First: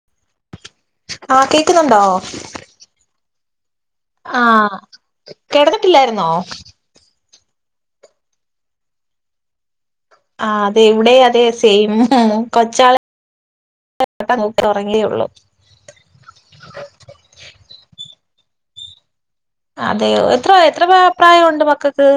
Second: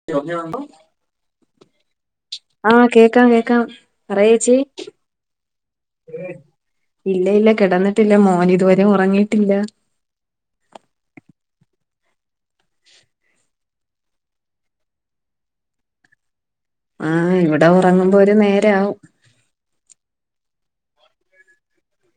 [unintelligible] ആഹ് കേക്കുന്നുണ്ടോ? ആഹ് കേക്കാം കേക്കാം പറയേച്ചി ആഹ് കെടന്നിട്ടില്ലായിരുന്നോ? ഇല്ല ഇല്ല കെടന്നിട്ടില്ല മോൻ ഇതുവരെ ഒറങ്ങിയിട്ടില്ല. ആഹ് അതെ ഇവടെയും അതെ സെയിം ഉം കൊച്ചാള് ഇപ്പൊ അങ്ങ് ഒറങ്ങിയേ ഒള്ളൂ ആഹ് ഇവടെ ഒറങ്ങുമ്പോ ഒരു നേരാവും അതെയോ? എത്ര എത്ര പ്രായവുണ്ട് മക്കക്ക്?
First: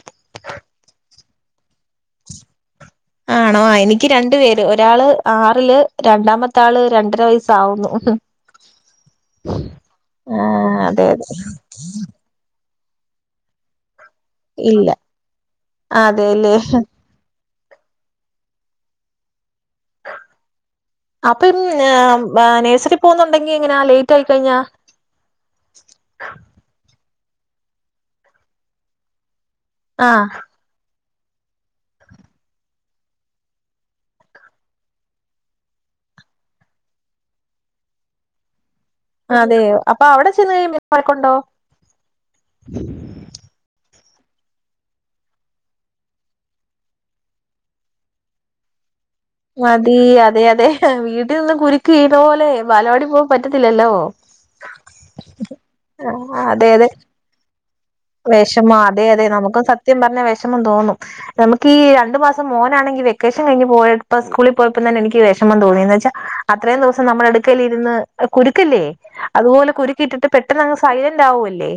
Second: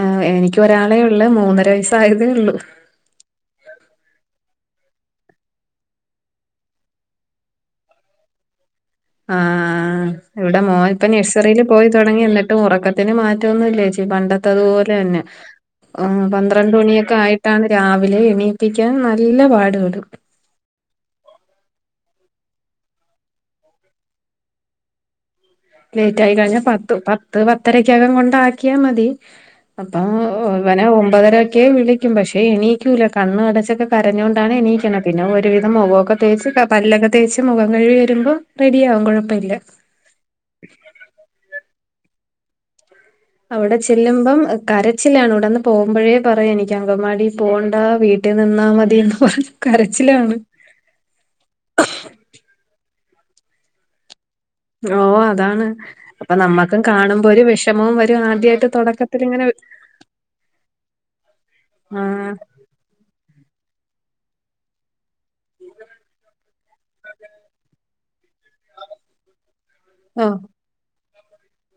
ആഹ് എനിക്ക് ഒരാളെ ഒള്ള് മൂന്നര വയസ്സായതേ ഒള്ളൂ ആ ആണോ? എനിക്ക് രണ്ടു പേര് ഒരാള് ആറില് രണ്ടാമത്തെ ആള് രണ്ടര വയസ്സാവുന്നു ആഹ് ഇവിടെ ആഹ് അതെ മോനിപ്പം അതെ നഴ്സറിയില് പോയി തൊടങ്ങി എന്നിട്ട് എന്നിട്ടും ഒറക്കത്തിന് മാറ്റമൊന്നുമില്ല ചേച്ചി പണ്ടത്തതു ഇല്ല പോലെ തന്നെ ആഹ് അതെല്ലേ പന്ത്രണ്ട് മണിയൊ ക്കെ ആയിട്ടാണ് രാവിലെ എണീപ്പിക്കാൻ നല്ല പാടുപെടും അപ്പം ഉം ങ്ങാഹ് നഴ്സറി പോകുന്നുണ്ടെങ്കി എങ്ങനാ ലെയ്റ്റായി കഴിഞ്ഞ? ലെയ്റ്റായി കഴിഞ്ഞ പത്ത് പത്ത് പത്തരക്കകം കൊണ്ടാക്കിയാ മതി അപ്പം ആഹ് ഇവനെ ഒമ്പതരക്കെ വിളിക്കും പക്ഷെ എണീക്കൂല്ല കണ്ണും അടച്ചൊക്കെ കരഞ്ഞുകൊണ്ടാണ് എണീക്ക്ണ പിന്നെ ഒരുവിധം മുഖവൊക്കെ തേച്ച് പല്ലൊക്കെ തേച്ച് മുഖം കഴുകി വരുമ്പം റെഡിയാവും കൊഴപ്പയില്ല അപ്പ അവിടെ ചെന്ന് കഴി [inaudible] വഴക്കുണ്ടോ? അവിടെ ചെല്ലുമ്പം കരച്ചിലാണ് ഇവിടന്ന് പോകുമ്പഴേ പറയും എനിക്ക് അംഗവാടി പോവണ്ട വീട്ട വീട്ടിൽ നിന്നാ മതീന്ന് പറയും മതീ അതെ അതെ വീട്ടി നിന്ന് കുരുക്ക് ഇതേ പോലെ ബാലവാടി പോവാൻ പറ്റത്തില്ലല്ലോ? ഓഹ് അതാണ് അപ്പൊ നമ്മക്കും കാണുമ്പോ ഒരു വിഷമവും വരും ആദ്യായിട്ട് വെഷമ അതെ അതെ തുടക്കത്തിലിങ്ങനെ നമുക്കും സത്യം പറഞ്ഞ വിഷമം തോന്നും നമുക്ക് ഈ ആ രണ്ടു മാസം മോനാണെങ്കിലെ വ വെക്കേഷൻ കഴിഞ്ഞ് പോയ ഇപ്പൊ സ്കൂളി പോയപ്പോ തന്നെ എനിക്ക് വിഷമം തോന്നി എന്ന് വെച്ച അത്രയും ദിവസം നമ്മുടെ അടുക്കേലിരുന്ന് കുരുക്കല്ലേ അതുപോലെ കുരുക്കി ഓ ഇട്ടിട്ട് പെട്ടെന്നങ്ങ് സ്കൂ സൈലന്റ് ആവുവല്ലേ?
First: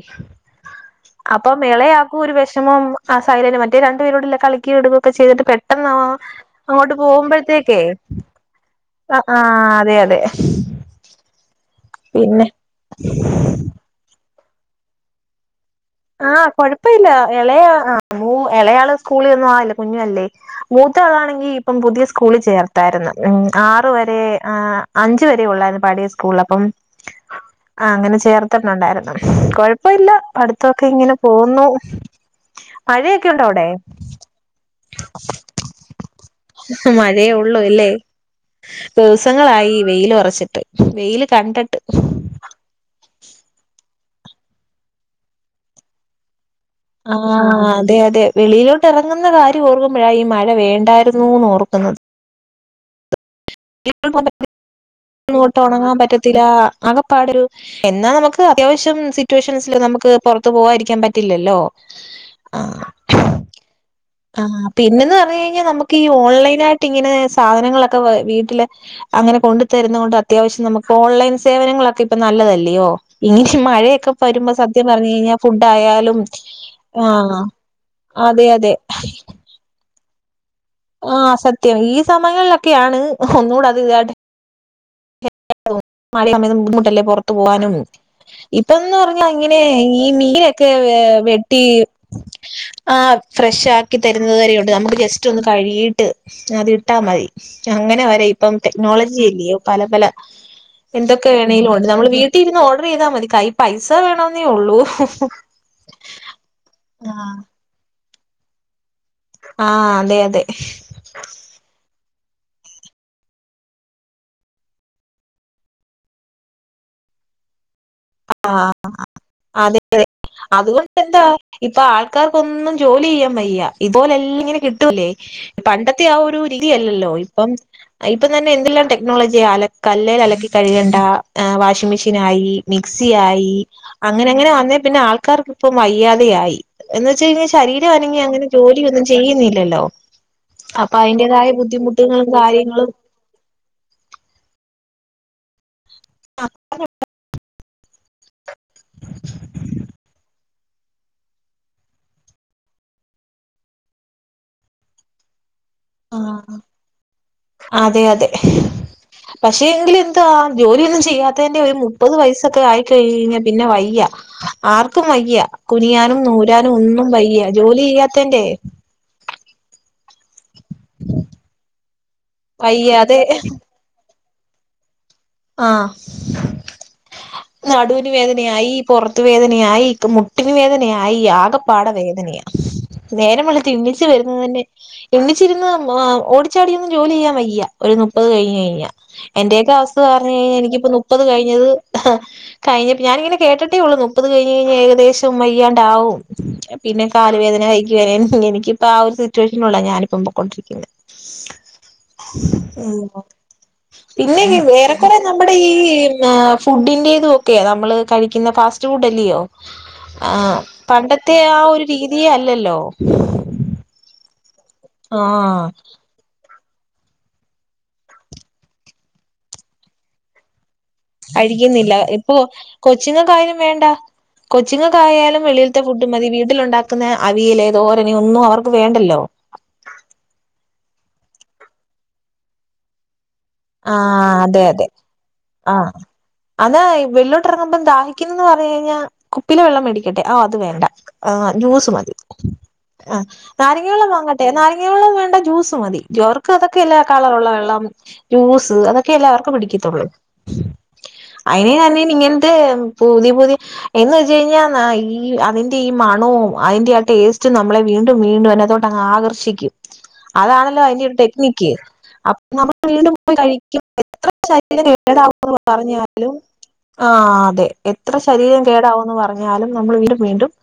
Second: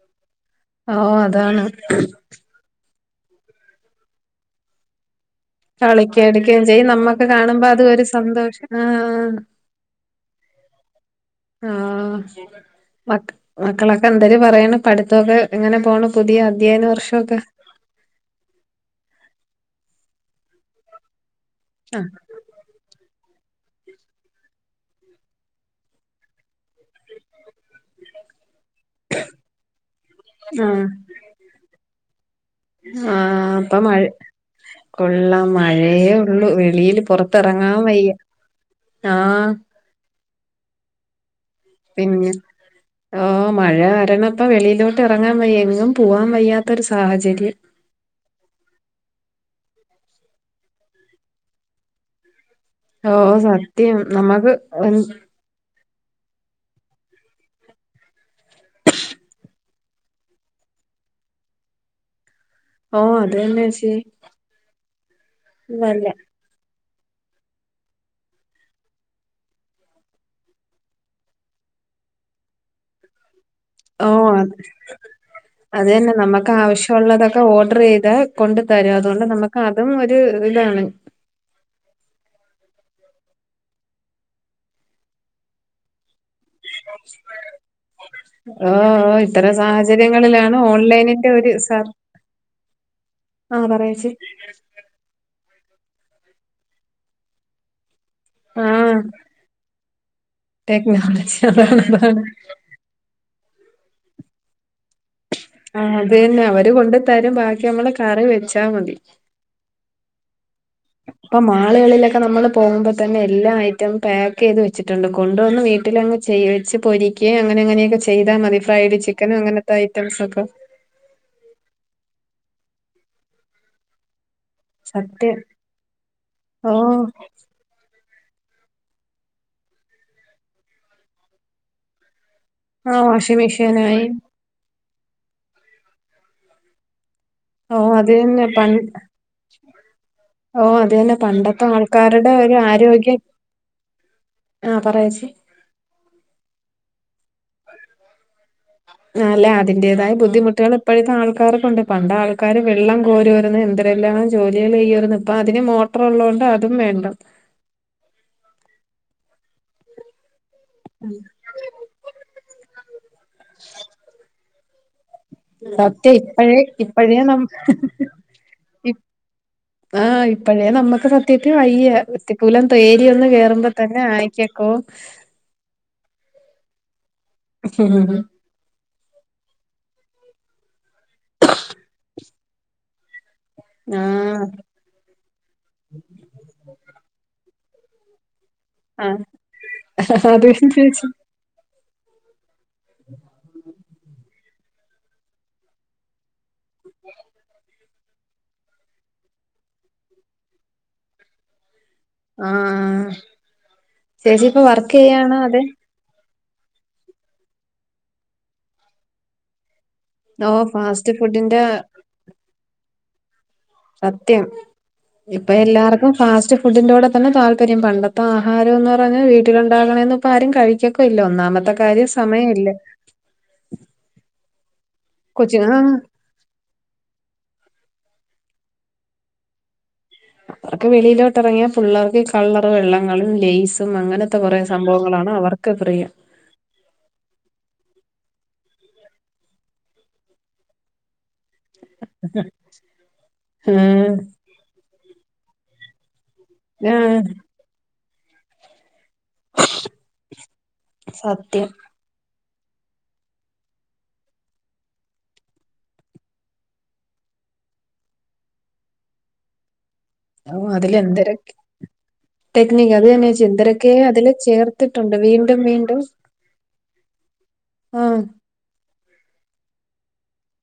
ഓ അപ്പൊ അതാണ് എളയാക്കും ഒരു വെഷമം ആ സൈലന്റ് മറ്റേ രണ്ടു പേരൂടിയല്ലെ കളിക്കേം എടുകയും ഒക്കെ ചെയ്തിട്ട് പെ പെട്ടന്നോ കളിക്ക എടുക്കുകയും ചെയ്യും അങ്ങോട്ട് നമ്മക്ക് കാണുമ്പോ പോകുമ്പഴത്തേക്കെ അത് ഒരു സന്തോഷം ആ ആഹ് അതെ അതെ ആഹ് പിന്നെ മ മക്കളൊക്കെ എന്തര് പറയ്ണ്? പഠിത്തവൊക്കെ എങ്ങനെ പോണു ആഹ് പുതിയ അദ്യായന കൊഴപ്പമില്ല വർഷവൊക്കെ? ഇളയ ആ മൂ എളയാള് സ്കൂളി ഒന്നും ആയില്ല കുഞ്ഞല്ലേ മൂത്തളാണെങ്കി ഇപ്പം പുതിയ ആഹ് സ്കൂളി ചേർത്ത യിര്ന്ന് ഉം ആറ് വരെ ആ അഞ്ച് വരെ ഒള്ളായിരുന്നു പഴയ സ്കൂളില് അപ്പം ആഹ് അങ്ങനെ ചേർത്തിട്ടുണ്ടായിരുന്നു കൊഴപ്പയില്ല പഠിത്തവൊക്കെ ആഹ് ഇങ്ങനെ പോകുന്നു ആഹ് ഇപ്പൊ മഴ കൊള്ളാം മഴയേ ഒള്ളൂ വെളിയില് മഴയേ പൊറത്ത് ഉള്ളൂ എറങ്ങാൻ ഇല്ലേ വയ്യ ആഹ് ദിവസങ്ങളായി വെയില് ഒറച്ചിട്ട് വെയില് കണ്ടിട്ട് പിന്നെ ഓഹ് മഴ കാരണം ഇപ്പോ വെളിയിലോട്ട് ഇറങ്ങാൻ വയ്യ എങ്ങും പോവാൻ വയ്യാ ആഹ് അതെ അതെ വെളിയിലോട്ട് എറങ്ങുന്ന കാര്യം ഓർക്കുമ്പയ ഈ മഴ വേണ്ടായിരുന്നൂന്ന് ഓർക്കുന്നത് ഓഹ് സത്യം നമ്മക്ക് ഒ അങ്ങോട്ട് ഒണങ്ങാൻ പറ്റത്തില്ല അകപ്പാടെ ഒരു എന്നാ നമുക്ക് അത്യാവിശ്യം സിറ്റുവേഷൻസില് നമുക്ക് പൊറത്ത് പോവാതിരിക്കാൻ പറ്റില്ലല്ലോ? ആഹ് ഓഹ് അതന്നെ ചേച്ചി ആ പിന്നന്ന് പറഞ് കഴിഞ്ഞാൽ നമുക്ക് ഈ വല്ല ഓൺലൈനായിട്ട് ഇങ്ങനെ സാധനങ്ങളൊക്കെ വീട്ടില് അങ്ങനെ കൊണ്ടു തരുന്ന കൊണ്ട് അത്യാവശ്യം നമുക്ക് ഓൺലൈൻ സേവനങ്ങളൊക്കെ ഇപ്പൊ നല്ലതല്ലയോ ഇങ്ങന ഓ മഴയൊക്കെ അത് വരുമ്പോ സത്യം പറഞ് കഴിഞ്ഞാ അത് തന്നെ ഫുഡ്ഡആയാലും നമുക്ക് ആഹ ആവശ്യമുള്ളതൊക്കെ ഓർഡർ ചെയ്താ അതെ കൊണ്ട് അതെ തരും അതുകൊണ്ട് നമുക്ക് അതും ഒരു ഇതിലാണ്. ആഹ സത്യം ഈ സമയങ്ങളിലൊക്കെയാണ് ഒന്നൂട അത് ഇതയിട്ട് മഴ ആവുമ്പ ബുദ്ധിമുട്ടല്ലേ പുറത്തു പോകാനും ഓ ഇപ്പന്ന് ഓ പറഞ്ഞ ഇത്തരം ഇങ്ങനെ ഈ സാഹചര്യങ്ങളിലാണ് മീനൊക്കെ ഓൺലൈനിന്റെ ഒരു വെട്ടി സാർ ആഹ ആ ഫ്രഷ് ആക്കി പറയച്ചി തരുന്നത് വരെയുണ്ട് നമുക്ക് ജസ് റ്റൊന്ന് കഴിയിട്ട് അത് ഇട്ടാ മതി അങ്ങനെ വരെ ഇപ്പം ആ ടെക്നോളജി അല്ലയോ പല പല എന്തൊക്കെ ടെക്നോളജി വേണേലും അതാണ് ഉണ്ട് നമ്മൾ അതാണ് വീട്ടിരുന്ന് ഓഡർ ചെയ്താമതി കൈ പൈസ വേണമെന്നേ ഉള്ളൂ ആഹ അത് തന്നെ അവര് ആഹ് കൊണ്ടത്തരും ബാക്കി നമ്മള് കറി വെച്ചാ മതി. ആഹ അതെ അതെ ഇപ്പൊ മാളുകളിലൊക്കെ നമ്മള് പോകുമ്പോ തന്നെ എല്ലാ ഐറ്റം പാക്ക് ചെയ്ത് വെച്ചി ട്ട്ണ്ട് കൊണ്ടുവന്ന് വീട്ടിലങ് ചെയ് വെച്ച് പൊരിക്ക്യെ അങ്ങനെ ഇങ്ങനെയൊക്കെ ചെയ്താൽ മതി ഫ്രൈഡ് ചിക്കനും അത് അങ്ങനത്തെ ഐറ്റംസ് ഒക്കെ അതുകൊണ്ട് എന്താ ഇപ്പൊ ആൾക്കാർക്കൊന്നും ജോലി ചെയ്യാൻ വയ്യ ഇപോലെല്ലിങ്കനെ കി കിട്ടുല്ലേ സത്യം പണ്ടത്തെ ആ ഒരു ഓ രീതിലല്ലല്ലോ ഇപ്പം ഇപ്പം തന്നെ എന്തെല്ലാം ടെക്നോളജിയ അല കല്ലേൽ അലക്കി കഴുകേണ്ട വാഷിംഗ് മെഷീൻ ആയി ആ മിക്സി വാഷിംഗ് ആയി മെഷീനായി അങ്ങനെ അങ്ങനെ വന്നേ പിന്നെ ആൾക്കാർക്കിപ്പം വയ്യാതെയായി എന്നുവെച്ച്കഴിഞ്ഞ- ഓ ശരീരം അത് അനങ്ങി അങ്ങനെ ജോലിയൊന്നും ചെയ്യുന്നില്ലല്ലോ ഓഹ അത് അപ്പൊ ന്നെ അതിന്റേതായ പണ്ടത്തെ ബുദ്ധിമുട്ടുകളും ആൾക്കാരുടെ ഒരു കാര്യങ്ങളും ആരോഗ്യ ആഹ പറയേച്ചി ആഹ് പറ [unintelligible] അല്ല അതിന്റേതായ ബുദ്ധിമുട്ടുകള് ഇപ്പോഴത്തെ ആൾക്കാർക്കുണ്ട് പണ്ട ആൾക്കാര് വെള്ളം കോരുരാന്ന് എ- ന്തെല്ലാം ജോലികൾ ചെയ്യുവായിരുന്നു ഇപ്പൊ അതിനും മോട്ടർ ആ ഉള്ളോണ്ട് ആ അതും വേണ്ട അതെ അതെ പക്ഷെ എങ്കിലു എന്താ ജോലിയൊന്നും ചെയ്യാതെ ന്റെ ഒരു മുപ്പത് വയസൊക്കെ ആയിക്കഴിഞ്ഞാ പിന്നെ വയ്യ ആർക്കും വയ്യ സത്യം കുനിയാനും ഇപ്പഴേ നൂരാനും ഒന്നും ഇപ്പഴേ നം വയ്യ ജോലി ചെയ്യാത്തന്റെ ആഹ ഇപ്പഴേ നമ്മക്ക് സത്യത്തി വയ്യ വൃത്തിക്കൂലം തേരിയ വയ്യാതെ ഒന്ന് കേറുമ്പ ത്തന്നെ ആയിക്കക്കോ ആഹ നടുവിന് വേദന നയായി പുറത്ത് വേദനയായി പ്പം മുട്ടിന് വേദനയായി ആകപ്പാട വേദനയ നേരം വെളുത്ത് ആ ഇന്നിച്ച് വരുന്നത് തന്നെ ഇണ്ണിച്ചിരുന്ന് ഓടിച്ചാടിന്നും ജോലി ചെയ്യാൻ വയ്യ ഒരു നുപ്പത് കഴിഞ് കഴിഞ്ഞ ആ എന്റെയൊക്കെ അവസ്ഥ പറഞ് അത് കഴിഞ്ഞാൽ തന്നെ എനിക്കിപ്പോ ചേച്ചി നുപ്പത് കഴിഞ്ഞത് കഴിഞ്ഞപ്പ ഞാനിങ്ങനെ കേട്ടിട്ടേ ഉള്ളൂ മുപ്പത് കഴിഞ്ഞ് കഴിഞ്ഞാൽ ഏകദേശം വയ്യാണ്ടാവും പിന്നെ കാല് വേദന കൈക്ക് വേദന എനിക്കിപ്പ ആഹ ഒരു സിറ്റുവേഷനുള്ളെ ഞാനിപ്പം പൊക്കൊണ്ടിരിക്കുന്നത്. ആ ഉം പിന്നെ ചേച്ചി ഇപ്പൊ വർക്ക് ഏറെക്കുറെ ചെയ്യാണോ നമ്മുടെ അതെ ഈ ഫുഡിന്റെതൊക്കെയ നമ്മള് കഴിക്കുന്ന ഫാസ്റ്റ് ഫുഡ് അല്ലയോ ഓ ആഹ ഫാസ്റ്റ് പണ്ടത്തെ ആ ഫുഡിന്റെ ഒരു രീതിയെ അല്ലല്ലോ സത്യം ഇപ്പ ആഹ് എല്ലാർക്കും ഫാസ്റ്റ് ഫുഡിന്റോടെ തന്നെ താല്പര്യം പണ്ടത്തെ ആഹാരന്ന് പറഞ്ഞാ വീട്ടിലണ്ടാകണന്നും ഇപ്പോ ആരും കഴിക്ക ഇല്ല ഒന്നാമത്തെ കാര്യം സമയൊല്ല കൊച്ചിങ്ങക്കായാലും വേണ്ട കൊച്ചിങ്ങക്കായാലും കൊച്ചി വെളിയി ആ ൽത്തെ ഫുഡ് മതി വീട്ടിലുണ്ടാക്ക പിന്നെ അവിയല് തോരന് ഒന്നും അവർക്ക് വേണ്ടല്ലോ അവർക്ക് വെളിയിലോട്ട്റങ്ങിയ പിള്ളേർക്ക് കളറു വെള്ളങ്ങള് ലേയ്‌സ് സും അങ്ങനത്തെ ആഹ് കുറെ അതെ അതെ സംഭവങ്ങളാണ് അവർക്ക് ആഹ് പ്രിയം അതാ വെലിയിലോട്ട് ഇറങ്ങുമ്പം ദാഹിക്കുന്നന്ന് പറഞ്ഞു കഴിഞ്ഞാൽ കുപ്പിലെ വെള്ളം മേടിക്കട്ടെ ആഹ് അത് വേണ്ട ആഹ് ജൂസ് മതി ആഹ് ഉം നാരങ്ങവെള്ളം വാങ്ങട്ട നാരങ്ങവെള്ള വേണ്ട ജ്യൂസ് മതി ജോർക്ക് ആ അതൊക്കെയല്ലേ കളറുള്ള വെള്ളം ജൂസ് അതൊക്ക ക്കി എല്ലാവർക്കും പിടിക്കത്തുള്ളൂ സത്യം അതിനെനതിനെനിങ്ങനത്തെ പുതിയ പുതിയ എന്ന് വെച്ചു കഴിഞ്ഞാൽ ഈ അതിന്റെ ഈ മണവും അയിന്റെ ആ ടേസ്റ്റും നമ്മളെ വീണ്ടും വീണ്ടും ഐയ്നത്തോ ആകർഷിക്കും ഓ അതാണല്ലോ അതിന്റെ ഒരു അതിലെന്തരൊക്കെ ടെക്നിക്ക് അപ്പോ ന ടെക്നിക്ക് അത് തന്നെ ചേച്ചി കഴിക്കും എന്തരൊക്കെ എത്ര അതില് ശരീരം ചേർത്തിട്ടുണ്ട് കേടാകും ന്ന് വീണ്ടും വീണ്ടും പറഞ്ഞാലും ആഹ് അതെ എത്ര ആഹ് ശ കേടാവുംന്ന് പറഞ്ഞാലും നമ്മൾ വീണ്ടും വീണ്ടും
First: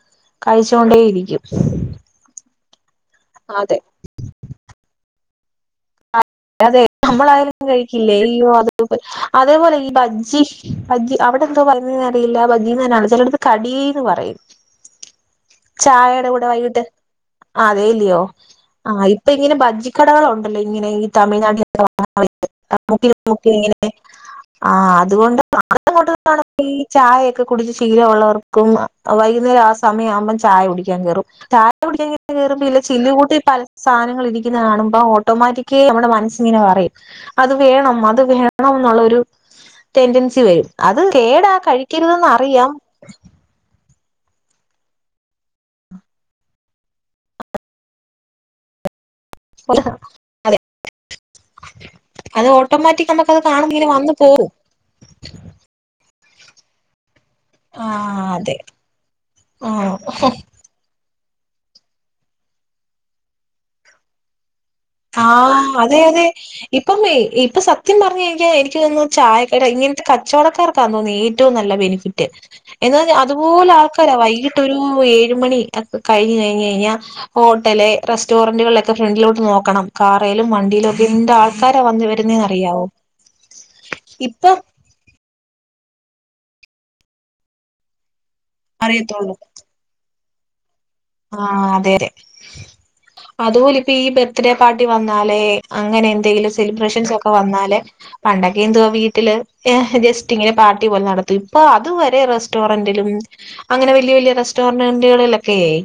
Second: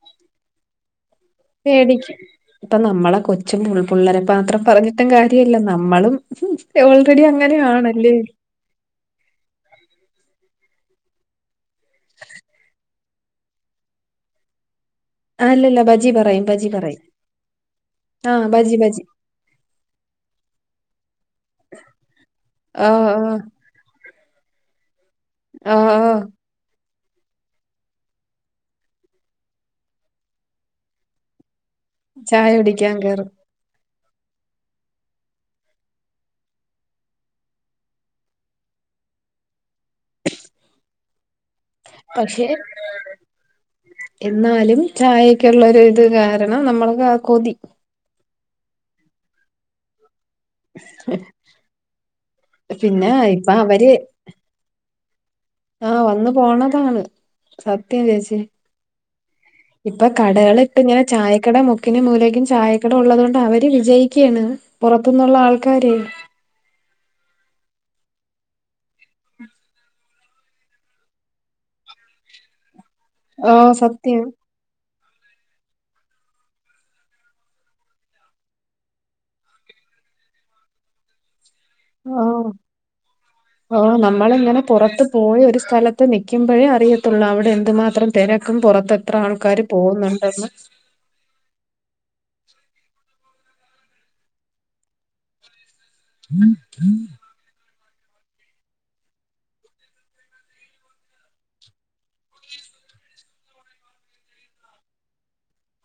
കഴിച്ചുകൊണ്ടേ ഇരിക്കും വേടിക്കും ഇപ്പ നമ്മളെ കൊച്ചും അതെ പുള്ളാരെ മാത്രം പറഞ്ഞിട്ടും കാര്യവീല്ല നമ്മളും അതെ ഓൾറെഡി നമ്മൾ [unintelligible] അങ്ങനെയാണല്ലേ കഴിക്കില്ലേ അതേപോലെ ഈ ബജ്ജി ബജ്ജി അവിടെ എന്തോ പറയുന്നേന്ന് അറിയില്ല ബജ്ജിന്നു തന്നെയാണ് ചെ കടീന്ന് പറയും ആ അല്ലല്ല ബജി പറയും ബജി പറയും ആ അതെല്ലിയോ ആ ബജി ആ ബജി ഇപ്പ ഇങ്ങനെ ബജ്ജിക്കടകളൊണ്ടല്ലോ ഇങ്ങനെ ആ ആ [unintelligible] ആ അതുകൊണ്ട് [inaudible] ആ ആ ഈ ചായയൊക്കെ കുടിച്ച് ശീലമുള്ളവർക്കും വൈകുന്നേരം ആ സമയ ആവുമ്പം ചായ കുടിക്കാൻ കേറും ചാ ചായ [unintelligible] കുടിക്കാൻ കേറും ചില്ലുകൂട്ടി പല സാധനൾ ഇരിക്കുന്ന കാണുമ്പ ഓട്ടോമാറ്റിക് നമ്മുടെ മനസ്സിങ്ങനെ പറയും അത് വേണം അത് വേണം എന്നുള്ളരു ടെൻഡൻസി വരും അത് കേടാ കഴി പക്ഷെ എന്നാലും ചായക്കുള്ള ഒരു ഇത് കാരണം നമ്മൾ ആ കൊതി [inaudible] അതെ അത് ഓട്ടോമാറ്റിക് പിന്നെ നമുക്കത് ഇപ്പൊ കാണുമ്പൊ ഇങ്ങനെ വന്നു പോവും ആഹ് വന്നു പോണതാണ് സത്യം ആഹ് ചേച്ചി അതെ ആഹ് ഇപ്പൊ കടകള ഇട്ട് ഇങ്ങനെ ചായക്കട മുക്കിനും മൂലേക്കും ചായക്കട ഉള്ളതുകൊണ്ട് അവര് വിജയിക്കുകയാണ് പുറത്തുന്നുള്ള ആഹ് ആൾക്കാരെ അതെ അതെ ഇപ്പം ഇപ്പൊ സത്യം പറഞ്ഞ എനിക്ക് എനിക്ക് തോന്നുന്നു ചായക്കട ഇങ്ങനത്തെ കച്ചവടക്കാർ ക്കാന്നുതോന്നുന്നു ഏറ്റവും നല്ല ബെനിഫിറ്റ് എന്നാൽ അതുപോലെ ആഹ് ആൾക്കാരാ സത്യം വൈകി ഏഴുമണി കഴിഞ്ഞ് കഴിഞ്ഞാൽ ഹോട്ടല് റെസ്റ്റോറന്റുകളിലൊക്കെ ഫ്രണ്ടിലോട്ട് നോക്കണം കാറേലും വണ്ടിയേലും ഒക്കെ എന്താൾ ആൾക്കാര വന്ന വരുന്നെന്ന് ആഹ് അറിയാവോ ആഹ് ഇപ്പൊ നമ്മളിങ്ങനെ പുറത്ത് പോയി ഒരു സ്ഥലത്ത് നിൽക്കുമ്പോഴേ അറിയത്തുള്ളൂ അവിടെ എന്തുമാത്രം തിരക്കും പുറത്ത് എത്ര അറിയത്തുള്ളൂ ആൾക്കാരും പോന്നുണ്ടെന്ന് ആഹ് അതെതെ അതുപോലെ ഇപ്പ ഈ ബർത്ത്ഡേ പാർട്ടി വന്നാലേ അങ്ങനെ എന്തെങ്കിലും സെലിബ്രേഷൻസ് ഒക്കെ വന്നാല് പണ്ടൊക്കെ എന്തുവാ വീട്ടില് ജസ്റ്റ് ഇങ്ങനെ പാർട്ടി പോലെ നടത്തും ഇപ്പൊ അതുവരെ റെസ്റ്റോറന്റിലും അങ്ങനെ വല്യ വലിയ റെസ്റ്റോറന്റുകളിലൊക്കെയ ആയി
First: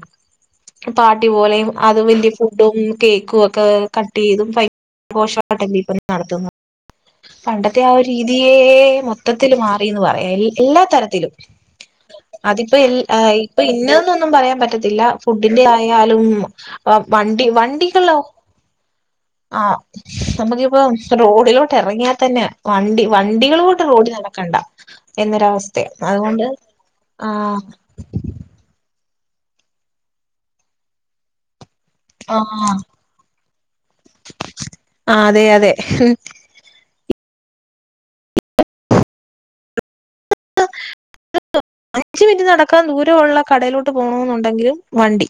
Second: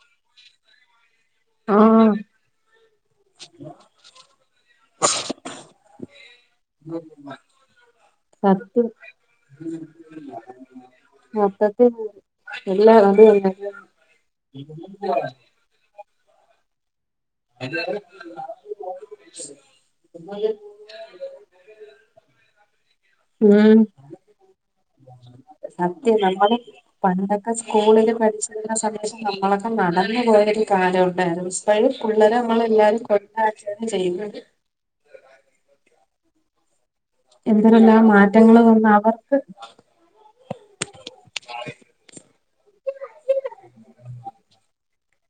പാർട്ടി പോലെയും അതും ആഹ് വലിയ ഫുഡും കേക്കും ഒക്കെ കട്ട് ചെയ്തും [unintelligible] പണ്ടത്തെ ആ ഒരു രീതിയേ മൊത്തത്തിൽ [unintelligible] മാറിന്ന് പറയാം എല്ലാ തരത്തിലും [unintelligible] അതിപ്പോ എൽ എല്ലാ അത് ഏഹ് തന്നെ ഇപ്പൊ ഇന്നത് എന്ന് ഒന്നും പറയാൻ പറ്റത്തില്ല ഫുഡിന്റെ ആയാലും അഹ് വണ്ടി വണ്ടികളോ ആഹ് നമുക്കിപ്പം റോഡിലോ ട്ടെ എറങ്ങിയാ തന്നെ വണ്ടി ഉം വണ്ടികളോട്ട് റോഡിൽ നടക്കണ്ട എന്നൊരവസ്ഥെ സത്യം അതുകൊണ്ട് നമ്മള് പണ്ടൊക്കെ ആഹ് സ്കൂ സ്കൂളില് പഠി ളുന്ന സമയത്ത് നമ്മളൊക്കെ നടന്നു പോയൊരു കാലമുണ്ടായിരുന്നു ഇപ്പഴ് പുള്ളരെ ആഹ് നമ്മളെല്ലാരും കൊണ്ട് ആക്കുകയാണ് ചെയ്യുന്നത് ആഹ് അതെ അതെ എന്തെരെല്ലാം മാറ്റങ്ങള് വന്നു അവർക്ക് അഞ്ച് മിനിറ്റ് നടക്കാൻ ദൂരമുള്ള കടയിലോട്ട് പോണെന്നുണ്ടെങ്കിലും വണ്ടി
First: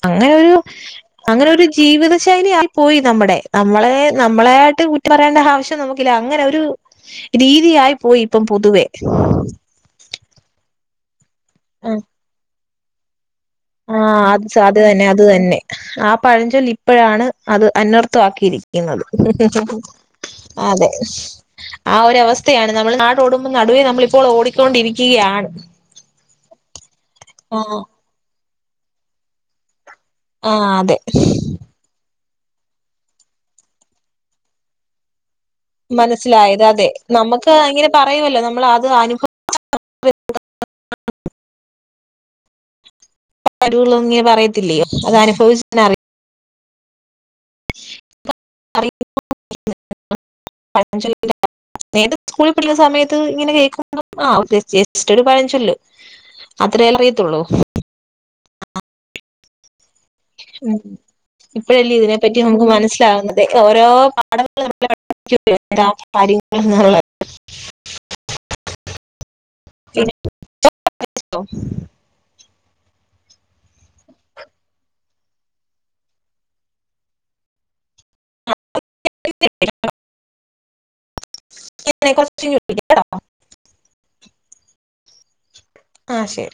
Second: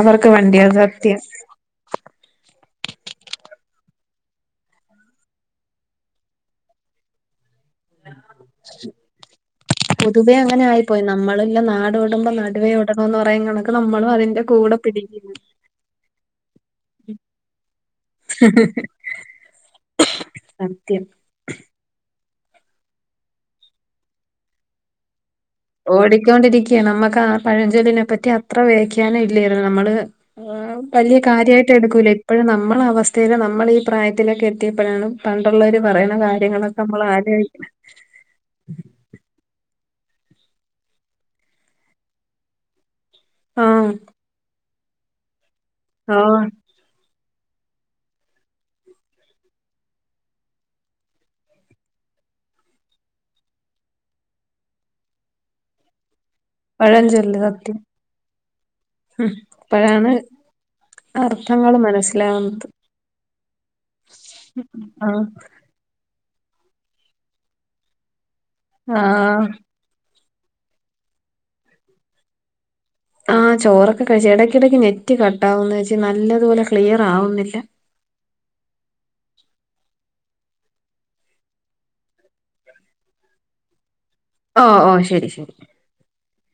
അവർക്ക് അങ്ങനെ ഒരു വണ്ടിയാ സത്യം അങ്ങനെ ഒരു ജീവിത ശൈലി ആയി പോയി നമ്മുടെ നമ്മളെ നമ്മളായിട്ട് കുറ്റം പറയേണ്ട ആവശ്യം നമുക്കില്ല അങ്ങനെ ഒരു രീതിയായി പോയി ഇപ്പം പൊതുവേ പൊതുവെ അങ്ങനെ ആയി പോയി നമ്മള് ല്ലെ നാട് ഓടുമ്പം നടുവേ ഓടണം എന്ന് പറയും എന്നുള്ളത് ആഹ് അത് അത് തന്നെ അത് തന്നെ ആ പഴഞ്ചൊല്ല് ഇപ്പഴാണ് അത് അനർത്ഥമാക്കിയിരി ക്കിന്നത് [unintelligible] അതെ സത്യം ആഹ് ഒരു അവസ്ഥയാണ് നമ്മൾ നാട് ഓടുമ്പം നടുവേ നമ്മള് ഇപ്പോൾ ഓടിക്കൊണ്ടിരിക്കുകയാണ് ഓടിക്കൊണ്ടിരിക്കെ നമ്മക്ക് ആ ആഹ് പഴഞ്ചൊല്ലിനെ പറ്റി അത്ര വ്യാഖ്യാനം ഇല്ലായിരുന്നു നമ്മള്. ആ ആഹ് അതെ വലിയ കാര്യായിട്ട് എടുക്കൂല ഇപ്പഴും നമ്മളെ അവസ്ഥയില് നമ്മള് ഈ പ്രായത്തിലൊക്കെ എത്തിയപ്പഴാണ്. പണ്ടുള്ളവര് പറയ്ണ കാര്യങ്ങളൊക്കെ നമ്മള് ആലോചിക്ക പറയുവല്ലോ നമ്മള് അത് അനുഭ ആഹ് [unintelligible] പറയത്തില്ലേ അത് അനുഭവിച്ചാലേ അറി ആഹ് [unintelligible] പഴഞ്ചൊല്ല് വീണ്ടും സ്കൂളിൽ പഠിക്കുന്ന സമയത്ത് ഇങ്ങനെ കേൾക്കുമ്പം ആ ജസ്റ്റ് ഒരു പഴഞ്ചൊല്ല്. അത്രേയല്ലേ പഴഞ്ചൊല്ല് അറിയത്തൊള്ളൂ ഉം അപ്പഴാണ് [unintelligible] ഇപ്പഴല്ലേ ഇതിനെപ്പറ്റി നമുക്ക് മനസ്സിലാവുന്നത് ഓരോ പാഠങ്ങള് ആഹ് [unintelligible] [unintelligible] ആഹ് [unintelligible] ആഹ് ചോറ് ഒക്കെ കഴിച്ച് എടയ്ക്കിടക്ക് നെറ്റ് കട്ട് ആവുന്നു ചേച്ചി നല്ലതുപോലെ ക്ലിയർ ആവുന്നില്ല [unintelligible] ഓഹ് ഓഹ് ശരി ശരി ആഹ് ശരി